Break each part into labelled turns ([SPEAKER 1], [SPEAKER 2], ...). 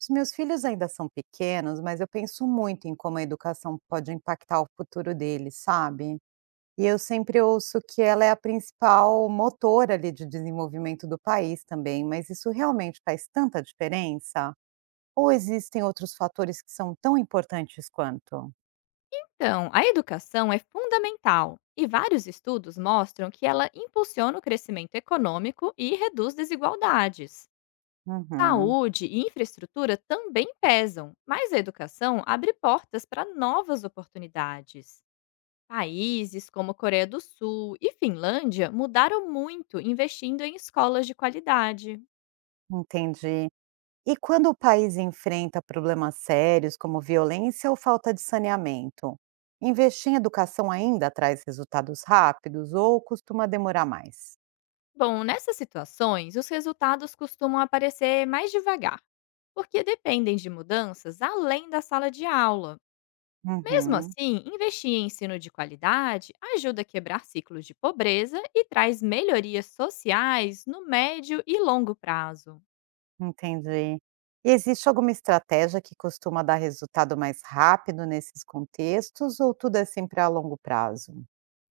[SPEAKER 1] Os meus filhos ainda são pequenos, mas eu penso muito em como a educação pode impactar o futuro deles, sabe? E eu sempre ouço que ela é a principal motor ali de desenvolvimento do país também, mas isso realmente faz tanta diferença? Ou existem outros fatores que são tão importantes quanto?
[SPEAKER 2] Então, a educação é fundamental e vários estudos mostram que ela impulsiona o crescimento econômico e reduz desigualdades.
[SPEAKER 1] Uhum,
[SPEAKER 2] Saúde e infraestrutura também pesam, mas a educação abre portas para novas oportunidades. Países como Coreia do Sul e Finlândia mudaram muito investindo em escolas de qualidade.
[SPEAKER 1] entendi. E quando o país enfrenta problemas sérios, como violência ou falta de saneamento, investir em educação ainda traz resultados rápidos ou costuma demorar mais?
[SPEAKER 2] Bom, nessas situações, os resultados costumam aparecer mais devagar, porque dependem de mudanças além da sala de aula. Mesmo
[SPEAKER 1] Uhum,
[SPEAKER 2] assim, investir em ensino de qualidade ajuda a quebrar ciclos de pobreza e traz melhorias sociais no médio e longo prazo.
[SPEAKER 1] entendi. E existe alguma estratégia que costuma dar resultado mais rápido nesses contextos ou tudo é sempre a longo prazo?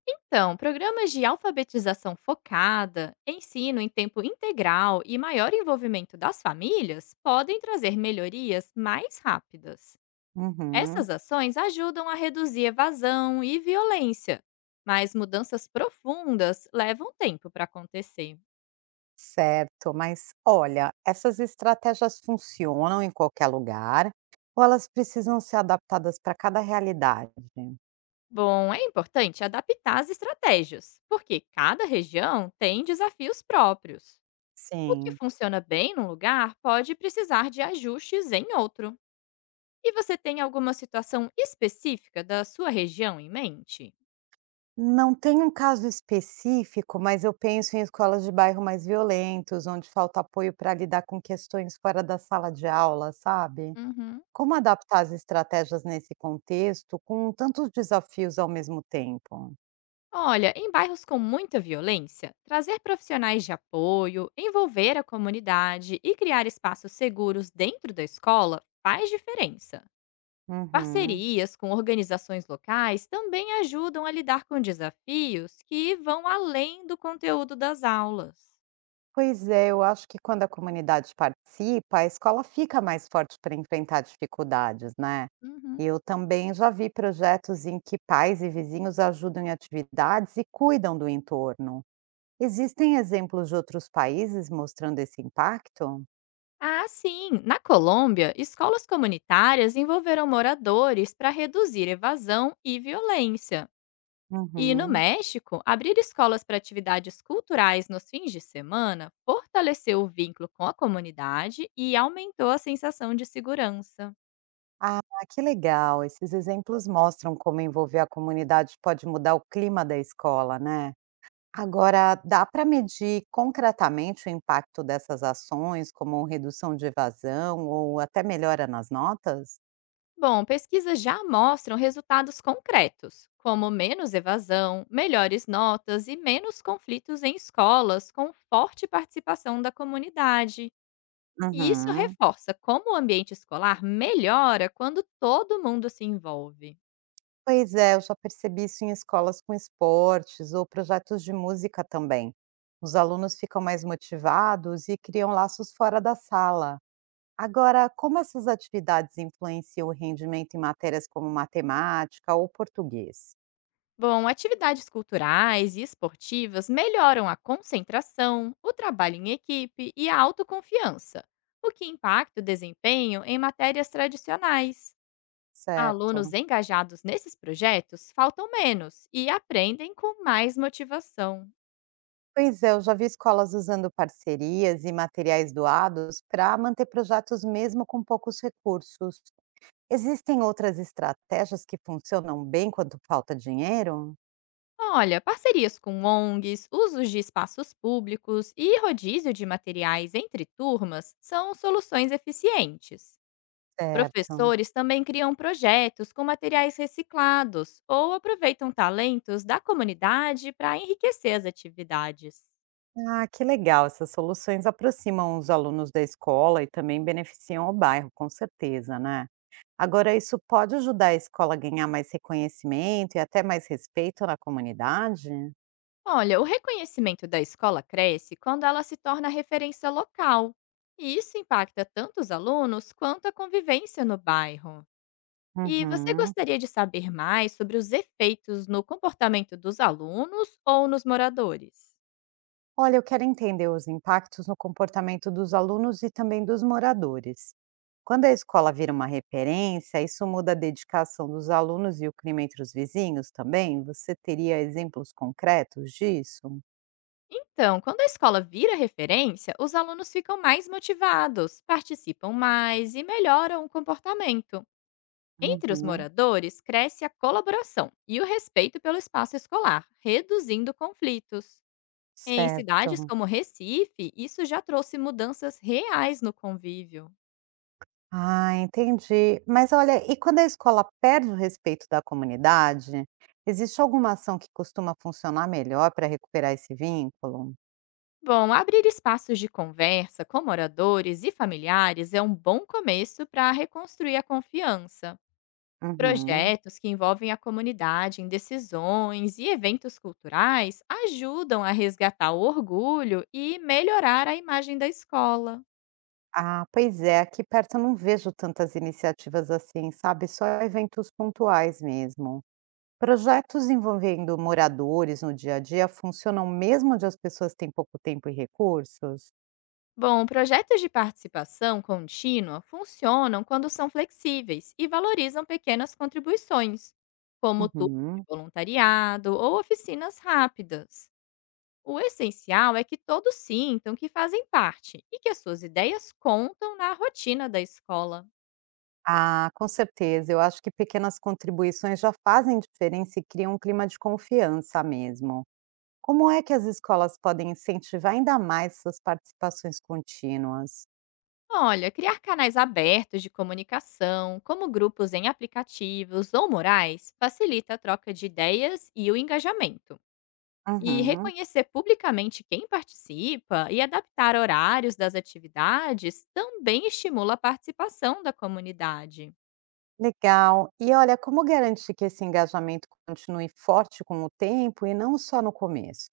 [SPEAKER 2] Então, programas de alfabetização focada, ensino em tempo integral e maior envolvimento das famílias podem trazer melhorias mais rápidas.
[SPEAKER 1] Uhum,
[SPEAKER 2] Essas ações ajudam a reduzir evasão e violência, mas mudanças profundas levam tempo para acontecer.
[SPEAKER 1] certo. Mas olha, essas estratégias funcionam em qualquer lugar ou elas precisam ser adaptadas para cada realidade?
[SPEAKER 2] Bom, é importante adaptar as estratégias, porque cada região tem desafios próprios. O que
[SPEAKER 1] Sim.
[SPEAKER 2] funciona bem num lugar pode precisar de ajustes em outro. E você tem alguma situação específica da sua região em mente?
[SPEAKER 1] Não tem um caso específico, mas eu penso em escolas de bairro mais violentos, onde falta apoio para lidar com questões fora da sala de aula, sabe?
[SPEAKER 2] Uhum.
[SPEAKER 1] Como adaptar as estratégias nesse contexto com tantos desafios ao mesmo tempo?
[SPEAKER 2] Olha, em bairros com muita violência, trazer profissionais de apoio, envolver a comunidade e criar espaços seguros dentro da escola faz diferença.
[SPEAKER 1] Uhum.
[SPEAKER 2] Parcerias com organizações locais também ajudam a lidar com desafios que vão além do conteúdo das aulas.
[SPEAKER 1] Pois é, eu acho que quando a comunidade participa, a escola fica mais forte para enfrentar dificuldades, né?
[SPEAKER 2] Uhum.
[SPEAKER 1] E eu também já vi projetos em que pais e vizinhos ajudam em atividades e cuidam do entorno. Existem exemplos de outros países mostrando esse impacto?
[SPEAKER 2] Ah, sim! Na Colômbia, escolas comunitárias envolveram moradores para reduzir evasão e violência. E no
[SPEAKER 1] Uhum.
[SPEAKER 2] México, abrir escolas para atividades culturais nos fins de semana fortaleceu o vínculo com a comunidade e aumentou a sensação de segurança.
[SPEAKER 1] Ah, que legal! Esses exemplos mostram como envolver a comunidade pode mudar o clima da escola, né? Agora, dá para medir concretamente o impacto dessas ações, como redução de evasão ou até melhora nas notas?
[SPEAKER 2] Bom, pesquisas já mostram resultados concretos, como menos evasão, melhores notas e menos conflitos em escolas com forte participação da comunidade. E isso
[SPEAKER 1] Uhum.
[SPEAKER 2] reforça como o ambiente escolar melhora quando todo mundo se envolve.
[SPEAKER 1] Pois é, eu já percebi isso em escolas com esportes ou projetos de música também. Os alunos ficam mais motivados e criam laços fora da sala. Agora, como essas atividades influenciam o rendimento em matérias como matemática ou português?
[SPEAKER 2] Bom, atividades culturais e esportivas melhoram a concentração, o trabalho em equipe e a autoconfiança, o que impacta o desempenho em matérias tradicionais. Alunos
[SPEAKER 1] Certo.
[SPEAKER 2] engajados nesses projetos faltam menos e aprendem com mais motivação.
[SPEAKER 1] Pois é, eu já vi escolas usando parcerias e materiais doados para manter projetos mesmo com poucos recursos. Existem outras estratégias que funcionam bem quando falta dinheiro?
[SPEAKER 2] Olha, parcerias com ONGs, usos de espaços públicos e rodízio de materiais entre turmas são soluções eficientes.
[SPEAKER 1] Certo.
[SPEAKER 2] Professores também criam projetos com materiais reciclados ou aproveitam talentos da comunidade para enriquecer as atividades.
[SPEAKER 1] Ah, que legal. Essas soluções aproximam os alunos da escola e também beneficiam o bairro, com certeza, né? Agora, isso pode ajudar a escola a ganhar mais reconhecimento e até mais respeito na comunidade?
[SPEAKER 2] Olha, o reconhecimento da escola cresce quando ela se torna referência local. E isso impacta tanto os alunos quanto a convivência no bairro. E você
[SPEAKER 1] Uhum.
[SPEAKER 2] gostaria de saber mais sobre os efeitos no comportamento dos alunos ou nos moradores?
[SPEAKER 1] Olha, eu quero entender os impactos no comportamento dos alunos e também dos moradores. Quando a escola vira uma referência, isso muda a dedicação dos alunos e o clima entre os vizinhos também? Você teria exemplos concretos disso?
[SPEAKER 2] Então, quando a escola vira referência, os alunos ficam mais motivados, participam mais e melhoram o comportamento. Entre os
[SPEAKER 1] Uhum,
[SPEAKER 2] moradores, cresce a colaboração e o respeito pelo espaço escolar, reduzindo conflitos. Em cidades
[SPEAKER 1] certo.
[SPEAKER 2] como Recife, isso já trouxe mudanças reais no convívio.
[SPEAKER 1] Ah, entendi. Mas olha, e quando a escola perde o respeito da comunidade, existe alguma ação que costuma funcionar melhor para recuperar esse vínculo?
[SPEAKER 2] Bom, abrir espaços de conversa com moradores e familiares é um bom começo para reconstruir a confiança.
[SPEAKER 1] Uhum.
[SPEAKER 2] Projetos que envolvem a comunidade em decisões e eventos culturais ajudam a resgatar o orgulho e melhorar a imagem da escola.
[SPEAKER 1] Ah, pois é, aqui perto eu não vejo tantas iniciativas assim, sabe? Só eventos pontuais mesmo. Projetos envolvendo moradores no dia a dia funcionam mesmo onde as pessoas têm pouco tempo e recursos?
[SPEAKER 2] Bom, projetos de participação contínua funcionam quando são flexíveis e valorizam pequenas contribuições, como turmas de
[SPEAKER 1] Uhum.
[SPEAKER 2] voluntariado ou oficinas rápidas. O essencial é que todos sintam que fazem parte e que as suas ideias contam na rotina da escola.
[SPEAKER 1] Ah, com certeza. Eu acho que pequenas contribuições já fazem diferença e criam um clima de confiança mesmo. Como é que as escolas podem incentivar ainda mais essas participações contínuas?
[SPEAKER 2] Olha, criar canais abertos de comunicação, como grupos em aplicativos ou murais, facilita a troca de ideias e o engajamento. E
[SPEAKER 1] Uhum,
[SPEAKER 2] reconhecer publicamente quem participa e adaptar horários das atividades também estimula a participação da comunidade.
[SPEAKER 1] legal. E olha, como garantir que esse engajamento continue forte com o tempo e não só no começo?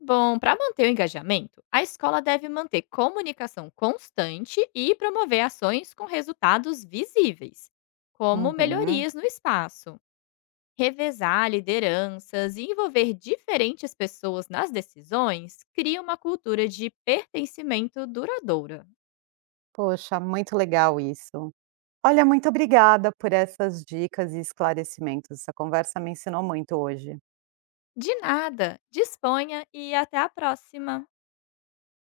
[SPEAKER 2] Bom, para manter o engajamento, a escola deve manter comunicação constante e promover ações com resultados visíveis, como
[SPEAKER 1] Uhum.
[SPEAKER 2] melhorias no espaço. Revezar lideranças e envolver diferentes pessoas nas decisões cria uma cultura de pertencimento duradoura.
[SPEAKER 1] Poxa, muito legal isso. Olha, muito obrigada por essas dicas e esclarecimentos. Essa conversa me ensinou muito hoje.
[SPEAKER 2] De nada. Disponha e até a próxima.